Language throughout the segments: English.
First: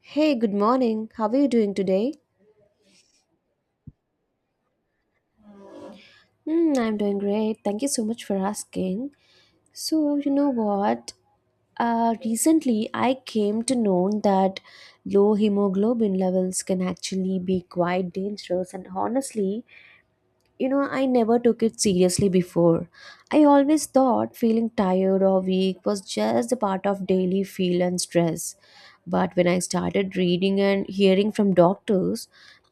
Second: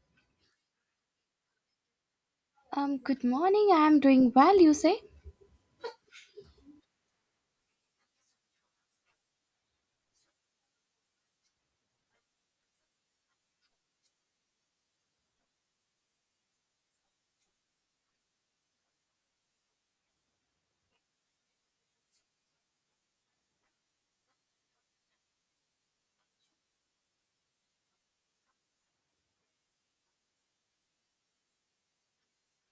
Hey, good morning. How are you doing today? Good morning. I am doing well, you say? Hmm, I'm doing great. Thank you so much for asking. So, you know what? Recently, I came to know that low hemoglobin levels can actually be quite dangerous. And honestly, I never took it seriously before. I always thought feeling tired or weak was just a part of daily feel and stress. But when I started reading and hearing from doctors,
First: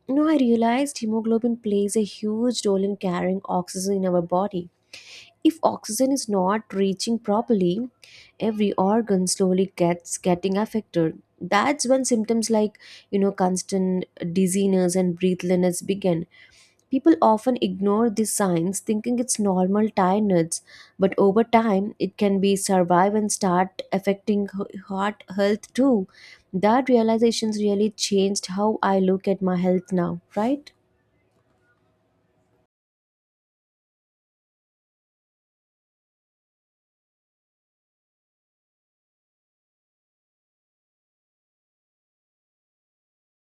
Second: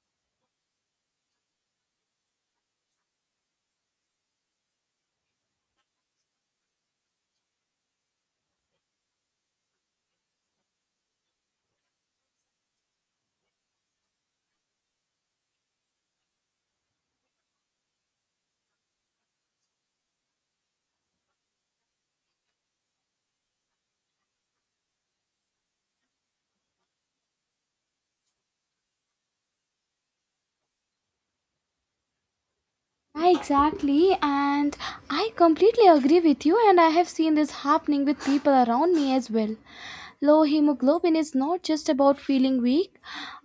No, I realized hemoglobin plays a huge role in carrying oxygen in our body. If oxygen is not reaching properly, every organ slowly gets getting affected. That's when symptoms like constant dizziness and breathlessness begin. People often ignore these signs, thinking it's normal tiredness, but over time it can be survive and start affecting heart health too. That realizations really changed how I look at my health now, right? I exactly, and I completely agree with you, and I have seen this happening with people around me as well. Low hemoglobin is not just about feeling weak,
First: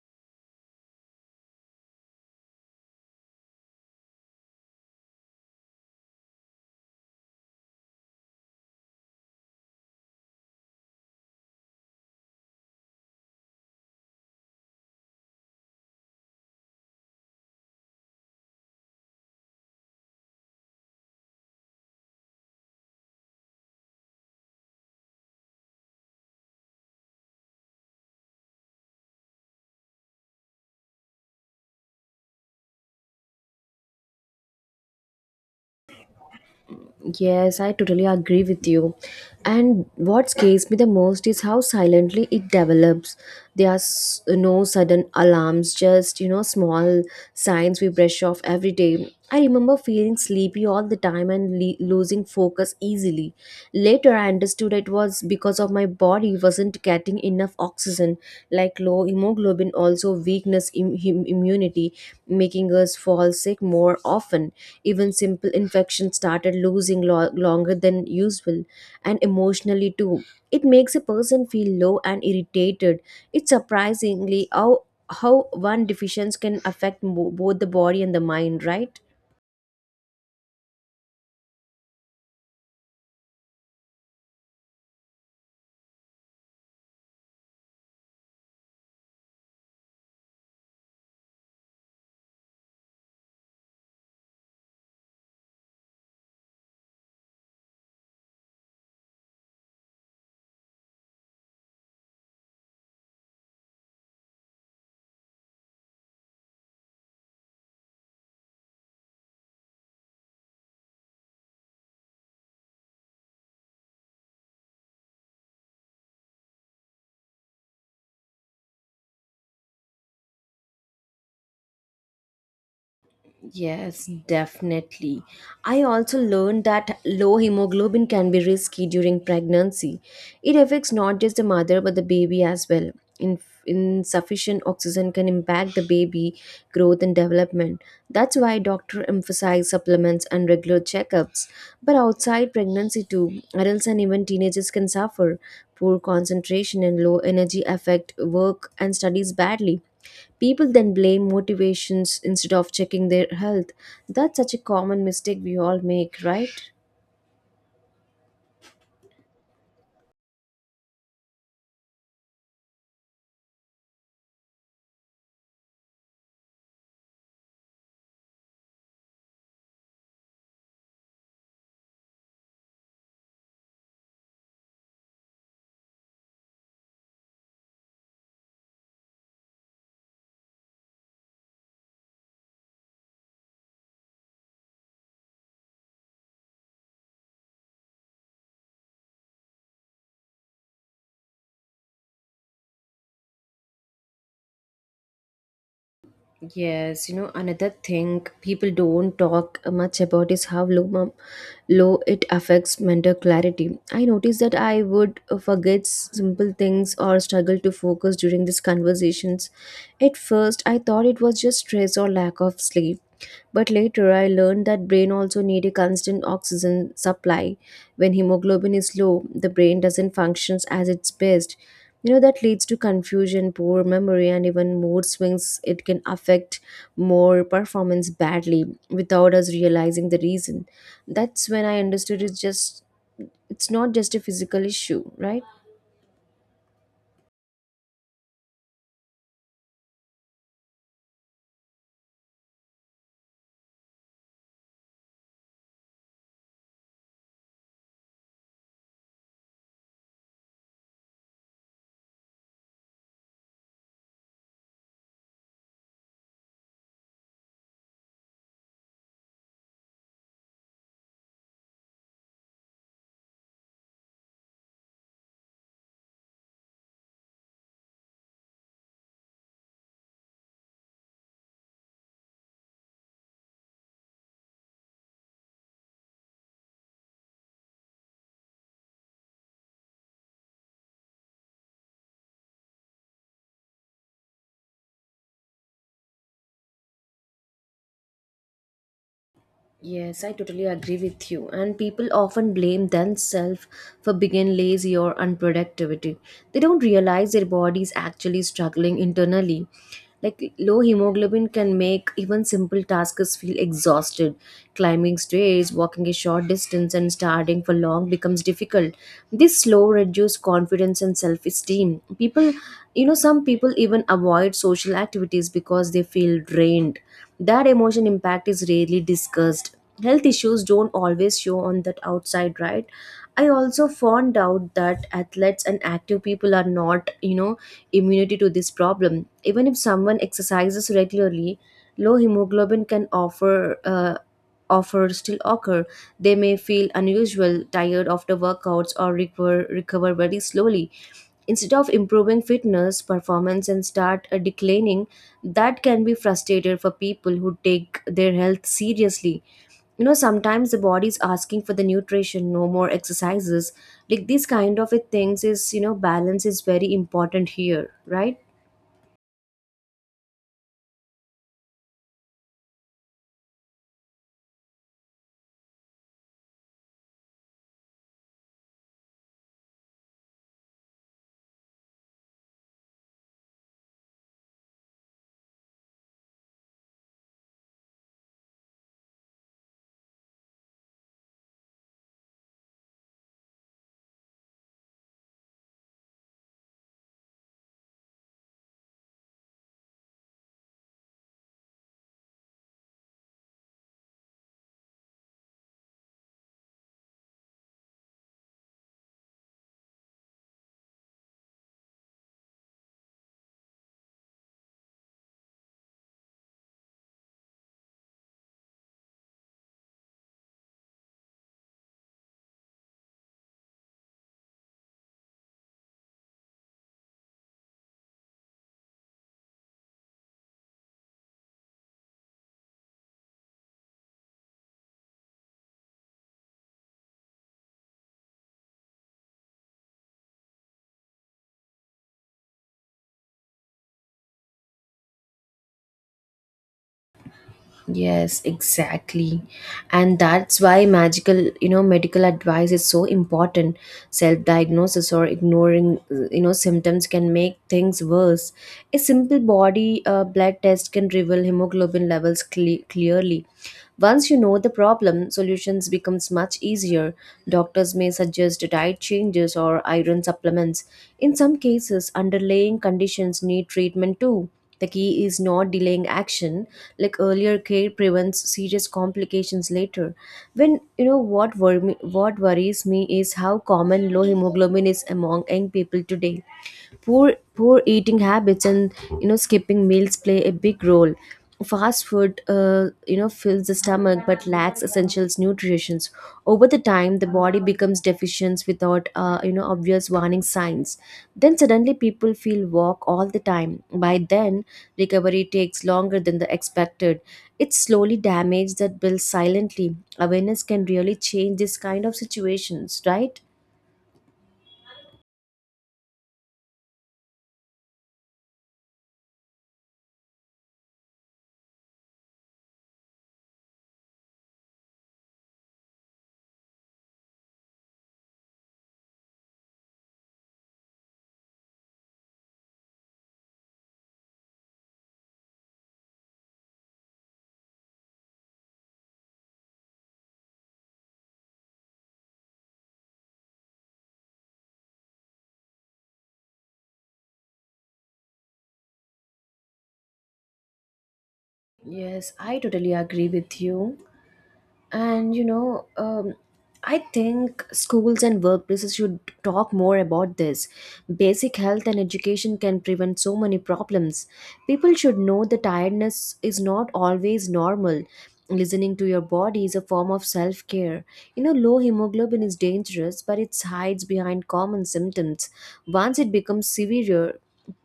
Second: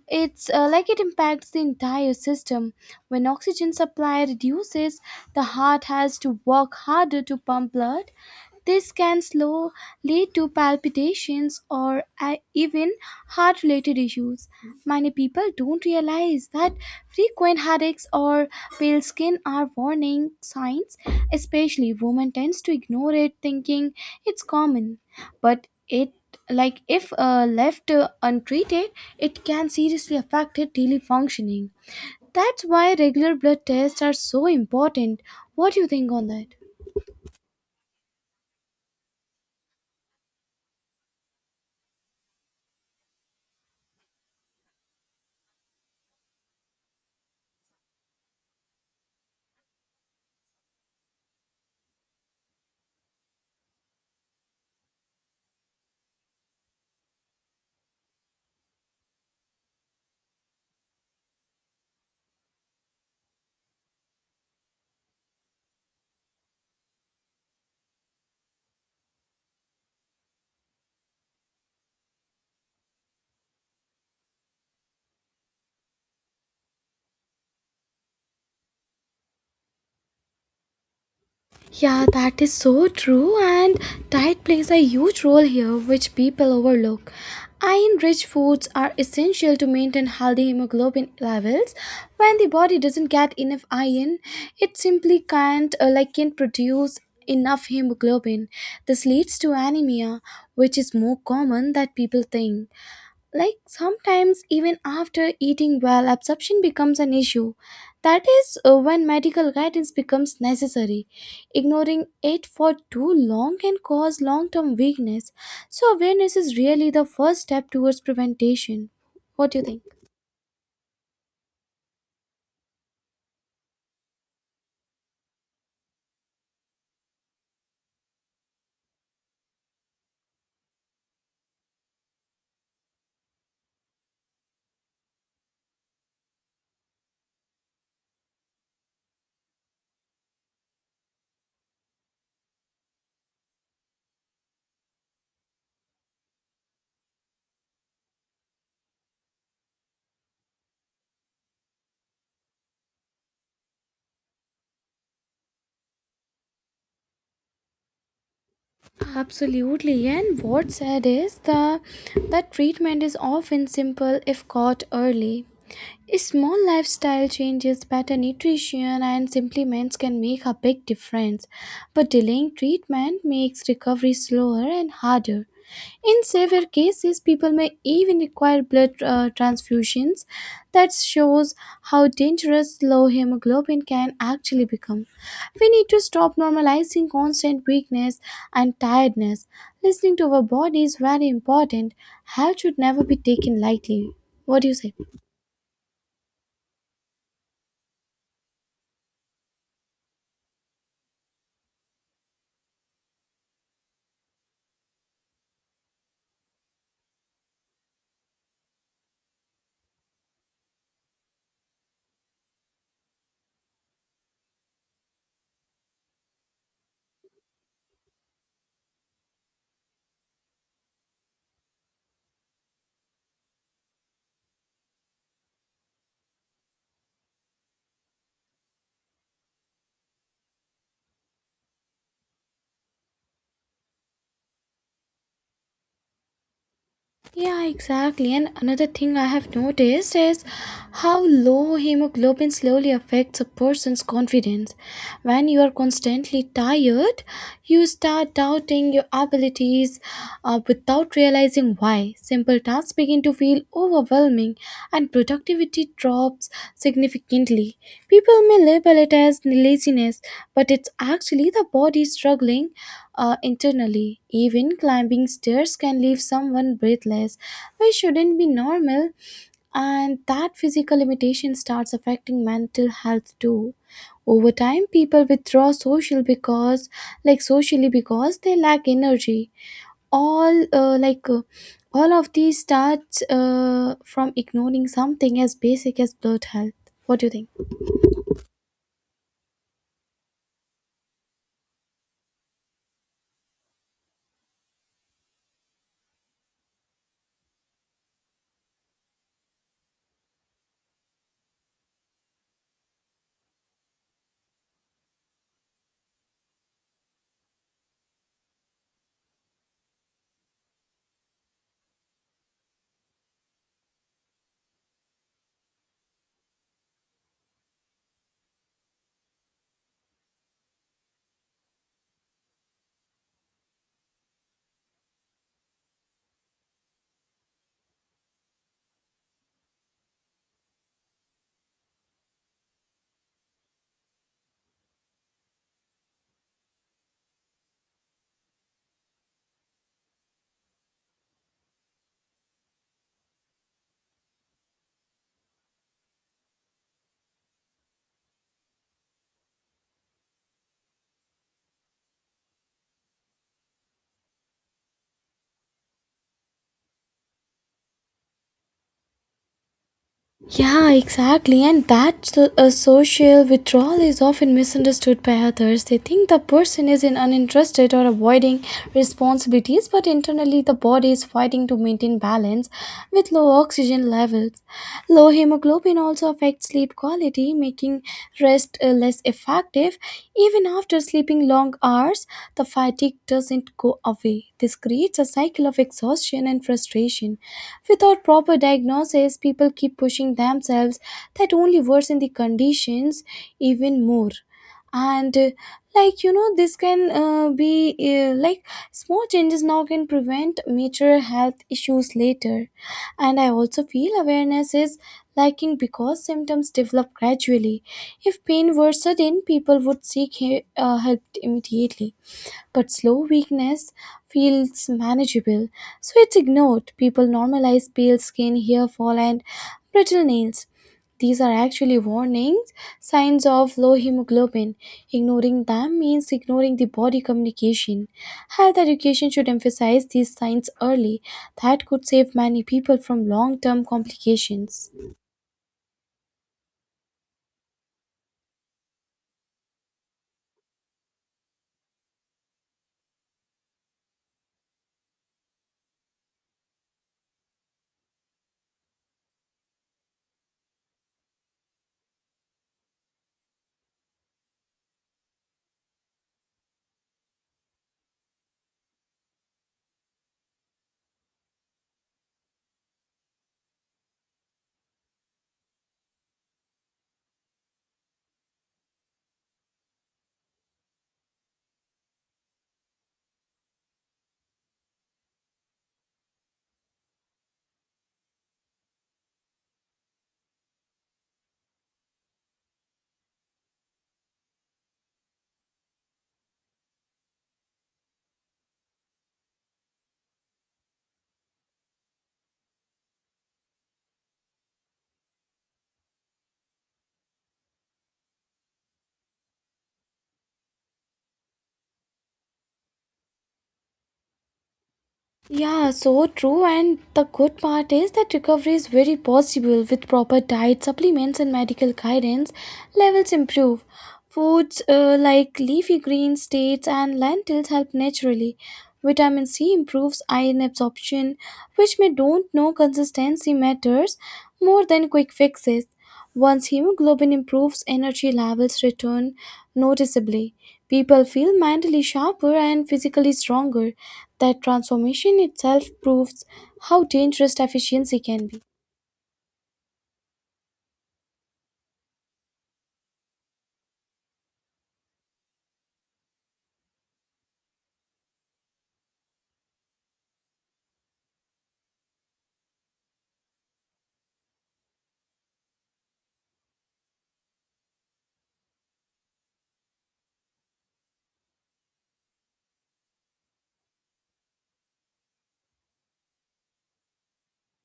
it's like it impacts the entire system. When oxygen supply reduces, the heart has to work harder to pump blood. This can slow lead to palpitations or even heart related issues. Many people don't realize that frequent headaches or pale skin are warning signs, especially women tends to ignore it thinking it's common. But it like if left untreated, it can seriously affect her daily functioning. That's why regular blood tests are so important. What do you think on that? Yes, I totally agree with you. And what scares me the most is how silently it develops. There are no sudden alarms, just, small signs we brush off every day. I remember feeling sleepy all the time and losing focus easily. Later, I understood it was because of my body wasn't getting enough oxygen medicine like low hemoglobin also weakness immunity making us fall sick more often, even simple infections started losing longer than usual. And emotionally too, it makes a person feel low and irritated. It's surprisingly how one deficiency can affect both the body and the mind, right? Yeah, that is so true, and diet plays a huge role here, which people overlook. Iron rich foods are essential to maintain healthy hemoglobin levels. When the body doesn't get enough iron, it simply can't like can't produce enough hemoglobin. This leads to anemia, which is more common than people think. Like sometimes, even after eating well, absorption becomes an issue. That is when medical guidance becomes necessary. Ignoring it for too long can cause long term weakness. So, awareness is really the first step towards prevention. What do you think? Yes, definitely. I also learned that low hemoglobin can be risky during pregnancy. It affects not just the mother but the baby as well. In, Insufficient oxygen can impact the baby growth and development. That's why doctor emphasize supplements and regular checkups. But outside pregnancy too, adults and even teenagers can suffer. Poor concentration and low energy affect work and studies badly. People then blame motivations instead of checking their health. That's such a common mistake we all make, right? Absolutely, and what's sad is the that treatment is often simple if caught early. Small lifestyle changes, better nutrition, and supplements can make a big difference, but delaying treatment makes recovery slower and harder. In severe cases, people may even require blood transfusions. That shows how dangerous low hemoglobin can actually become. We need to stop normalizing constant weakness and tiredness. Listening to our body is very important. Health should never be taken lightly. What do you say? Yes, another thing people don't talk much about is how low it affects mental clarity. I noticed that I would forget simple things or struggle to focus during these conversations. At first, I thought it was just stress or lack of sleep, but later I learned that brain also need a constant oxygen supply. When hemoglobin is low, the brain doesn't functions as its best. That leads to confusion, poor memory and even mood swings. It can affect more performance badly without us realizing the reason. That's when I understood it's not just a physical issue, right? Yeah, exactly. And another thing I have noticed is how low hemoglobin slowly affects a person's confidence. When you are constantly tired, you start doubting your abilities without realizing why. Simple tasks begin to feel overwhelming and productivity drops significantly. People may label it as laziness, but it's actually the body struggling internally. Even climbing stairs can leave someone breathless, which shouldn't be normal, and that physical limitation starts affecting mental health too. Over time, people withdraw social because, like socially, because they lack energy. All uh, like uh, all of these starts from ignoring something as basic as blood health. What do you think? Yes, I totally agree with you. And people often blame themselves for being lazy or unproductivity. They don't realize their body is actually struggling internally. Like low hemoglobin can make even simple tasks feel exhausted. Climbing stairs, walking a short distance, and starting for long becomes difficult. This slow reduces confidence and self esteem. Some people even avoid social activities because they feel drained. That emotion impact is rarely discussed. Health issues don't always show on that outside, right? I also found out that athletes and active people are not, immunity to this problem. Even if someone exercises regularly, low hemoglobin can offer offer still occur. They may feel unusual tired after workouts or recover very slowly. Instead of improving, fitness performance and start declining. That can be frustrated for people who take their health seriously. Sometimes the body is asking for the nutrition, no more exercises. Like these kind of a things is, balance is very important here, right? Yeah, exactly. And that a social withdrawal is often misunderstood by others. They think the person is in uninterested or avoiding responsibilities, but internally the body is fighting to maintain balance with low oxygen levels. Low hemoglobin also affects sleep quality, making rest less effective. Even after sleeping long hours, the fatigue doesn't go away. This creates a cycle of exhaustion and frustration. Without proper diagnosis, people keep pushing themselves that only worsen the conditions even more. And like you know, this can be like Small changes now can prevent major health issues later. And I also feel awareness is lacking because symptoms develop gradually. If pain were sudden, people would seek help immediately. But slow weakness feels manageable, so it's ignored. People normalize pale skin, hair fall, and brittle nails. These are actually warnings, signs of low hemoglobin. Ignoring them means ignoring the body communication. Health education should emphasize these signs early. That could save many people from long term complications. Yes, exactly. And that's why magical, medical advice is so important. Self-diagnosis or ignoring, symptoms can make things worse. A simple body blood test can reveal hemoglobin levels clearly. Once you know the problem, solutions becomes much easier. Doctors may suggest diet changes or iron supplements. In some cases, underlying conditions need treatment too. The key is not delaying action. Like earlier care prevents serious complications later. When you know what worries me is how common low hemoglobin is among young people today. Poor eating habits and, skipping meals play a big role. Fast food, fills the stomach but lacks essentials nutritions. Over the time, the body becomes deficient without, obvious warning signs. Then suddenly people feel walk all the time. By then, recovery takes longer than the expected. It's slowly damage that builds silently. Awareness can really change this kind of situations, right? Yeah, so true. And the good part is that recovery is very possible with proper diet, supplements, and medical guidance. Levels improve. Foods like leafy greens, dates, and lentils help naturally. Vitamin C improves iron absorption, which may don't know consistency matters more than quick fixes. Once hemoglobin improves, energy levels return noticeably. People feel mentally sharper and physically stronger. That transformation itself proves how dangerous deficiency can be. Yes, I totally agree with you. And I think schools and workplaces should talk more about this. Basic health and education can prevent so many problems. People should know that tiredness is not always normal. Listening to your body is a form of self-care. Low hemoglobin is dangerous, but it hides behind common symptoms. Once it becomes severe,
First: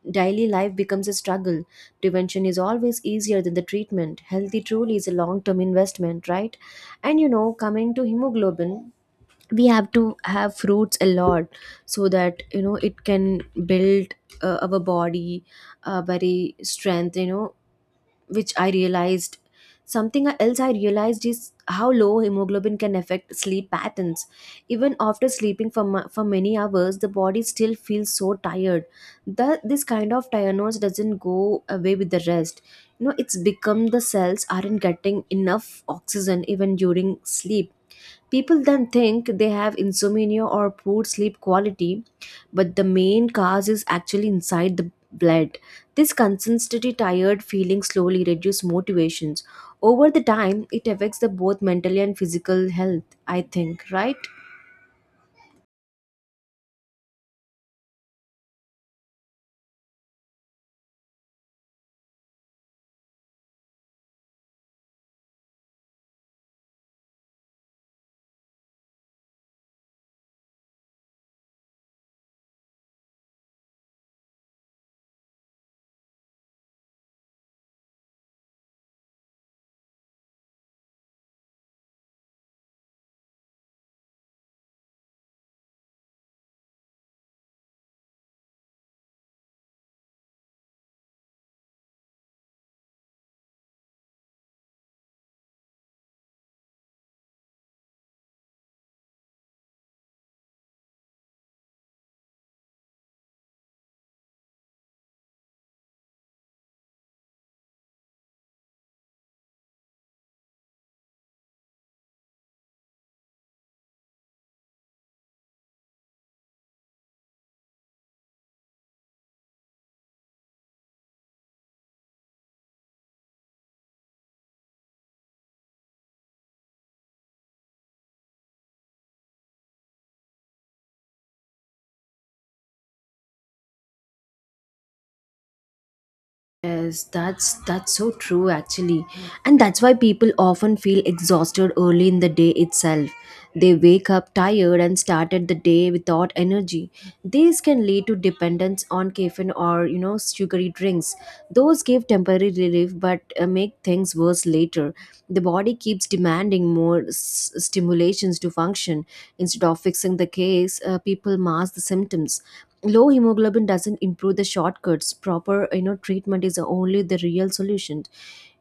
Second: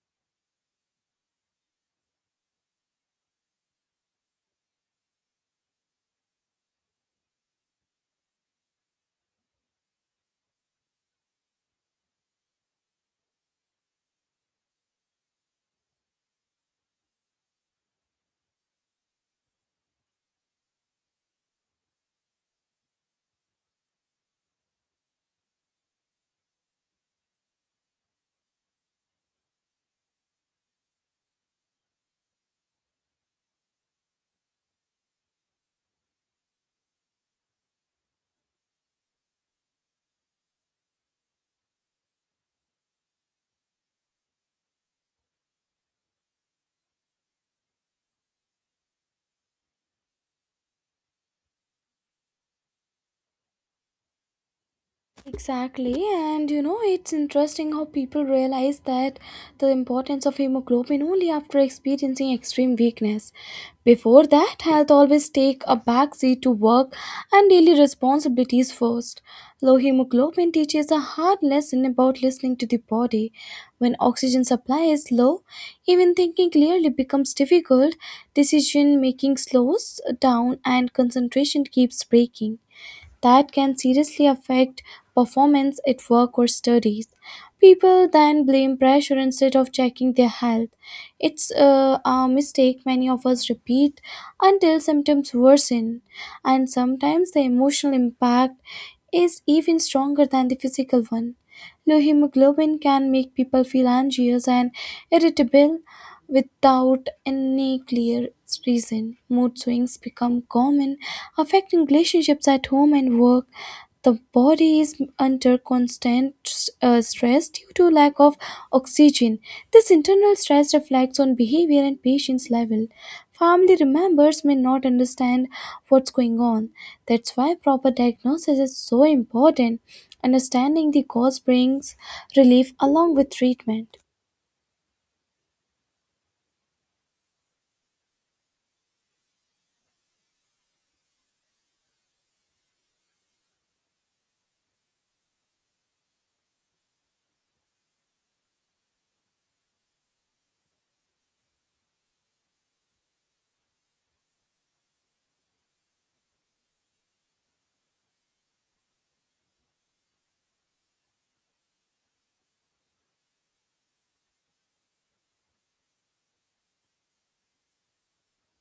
daily life becomes a struggle. Prevention is always easier than the treatment. Healthy truly is a long-term investment, right? And, coming to hemoglobin, we have to have fruits a lot so that, it can build our body very strength, which I realized. Something else I realized is how low hemoglobin can affect sleep patterns. Even after sleeping for many hours, the body still feels so tired. This kind of tiredness doesn't go away with the rest. It's become the cells aren't getting enough oxygen even during sleep. People then think they have insomnia or poor sleep quality, but the main cause is actually inside the blood. This constantly tired feeling slowly reduces motivations. Over the time, it affects the both mental and physical health, I think, right? Exactly, and you know, it's interesting how people realize that the importance of hemoglobin only after experiencing extreme weakness. Before that, health always take a backseat to work and daily responsibilities first. Low hemoglobin teaches a hard lesson about listening to the body. When oxygen supply is low, even thinking clearly becomes difficult, decision making slows down, and concentration keeps breaking that can seriously affect performance at work or studies. People then blame pressure instead of checking their health. It's a mistake many of us repeat until symptoms worsen, and sometimes the emotional impact is even stronger than the physical one. Low hemoglobin can make people feel anxious and irritable, without any clear reason, mood swings become common, affecting relationships at home and work. The body is under constant stress due to lack of oxygen. This internal stress reflects on behavior and patient's level. Family members may not understand what's going on. That's why proper diagnosis is so important. Understanding the cause brings relief along with treatment. Yes, that's so true actually. And that's why people often feel exhausted early in the day itself. They wake up tired and started the day without energy. These can lead to dependence on caffeine or, sugary drinks. Those give temporary relief but make things worse later. The body keeps demanding more stimulations to function. Instead of fixing the case, people mask the symptoms. Low hemoglobin doesn't improve the shortcuts. Proper, treatment is only the real solution.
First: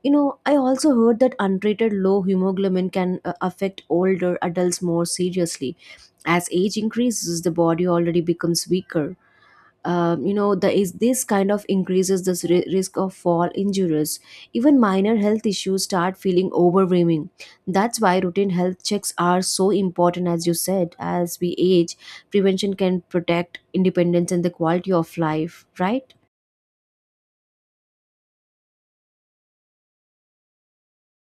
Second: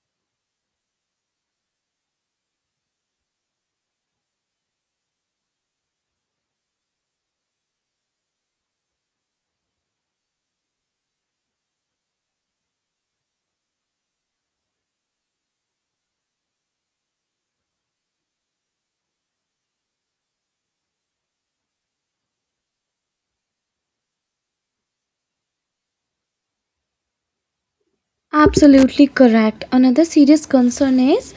I also heard that untreated low hemoglobin can affect older adults more seriously. As age increases, the body already becomes weaker. The is this kind of increases this risk of fall injuries. Even minor health issues start feeling overwhelming. That's why routine health checks are so important, as you said. As we age, prevention can protect independence and the quality of life, right? Absolutely correct. Another serious concern is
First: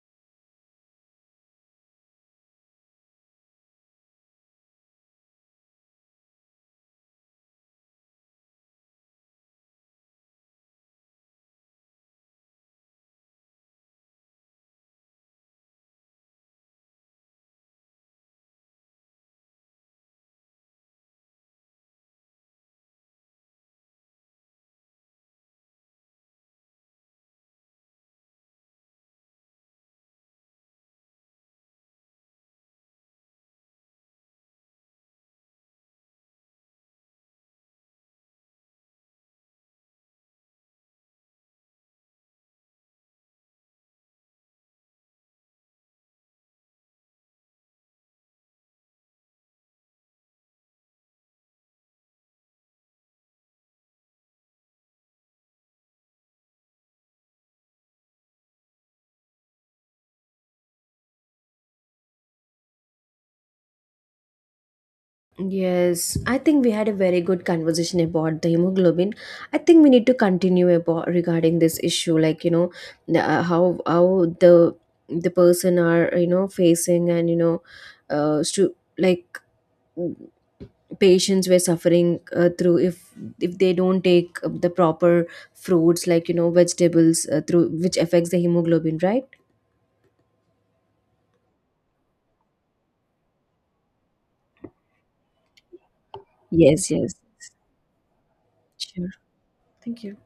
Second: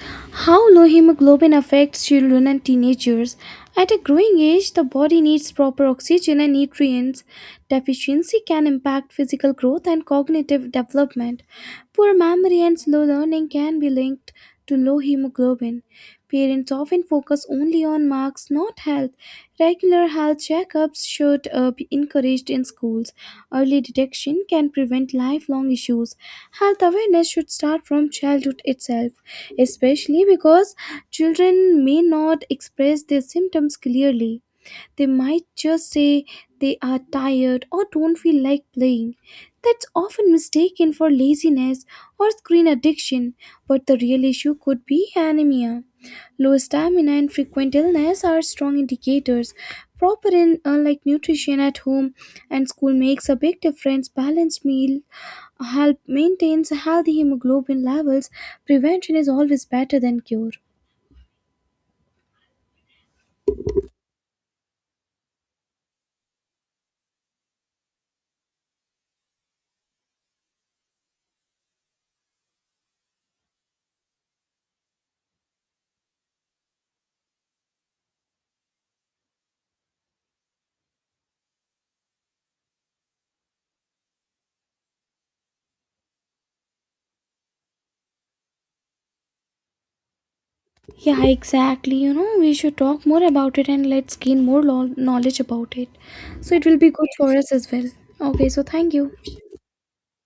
how low hemoglobin affects children and teenagers. At a growing age, the body needs proper oxygen and nutrients. Deficiency can impact physical growth and cognitive development. Poor memory and slow learning can be linked to low hemoglobin. Parents often focus only on marks, not health. Regular health checkups should be encouraged in schools. Early detection can prevent lifelong issues. Health awareness should start from childhood itself, especially because children may not express their symptoms clearly. They might just say they are tired or don't feel like playing. That's often mistaken for laziness or screen addiction, but the real issue could be anemia. Low stamina and frequent illness are strong indicators. Proper and like nutrition at home and school makes a big difference. Balanced meal help maintains healthy hemoglobin levels. Prevention is always better than cure. Yes, I think we had a very good conversation about the hemoglobin. I think we need to continue about regarding this issue, like, how the person are, facing, and, like patients were suffering through, if they don't take the proper fruits, like, vegetables, through which affects the hemoglobin, right? Yeah, exactly. You know, we should talk more about it and let's gain more knowledge about it. So it will be Yes, good yes, for Yes. us as well. Okay, so thank sure, you. thank you.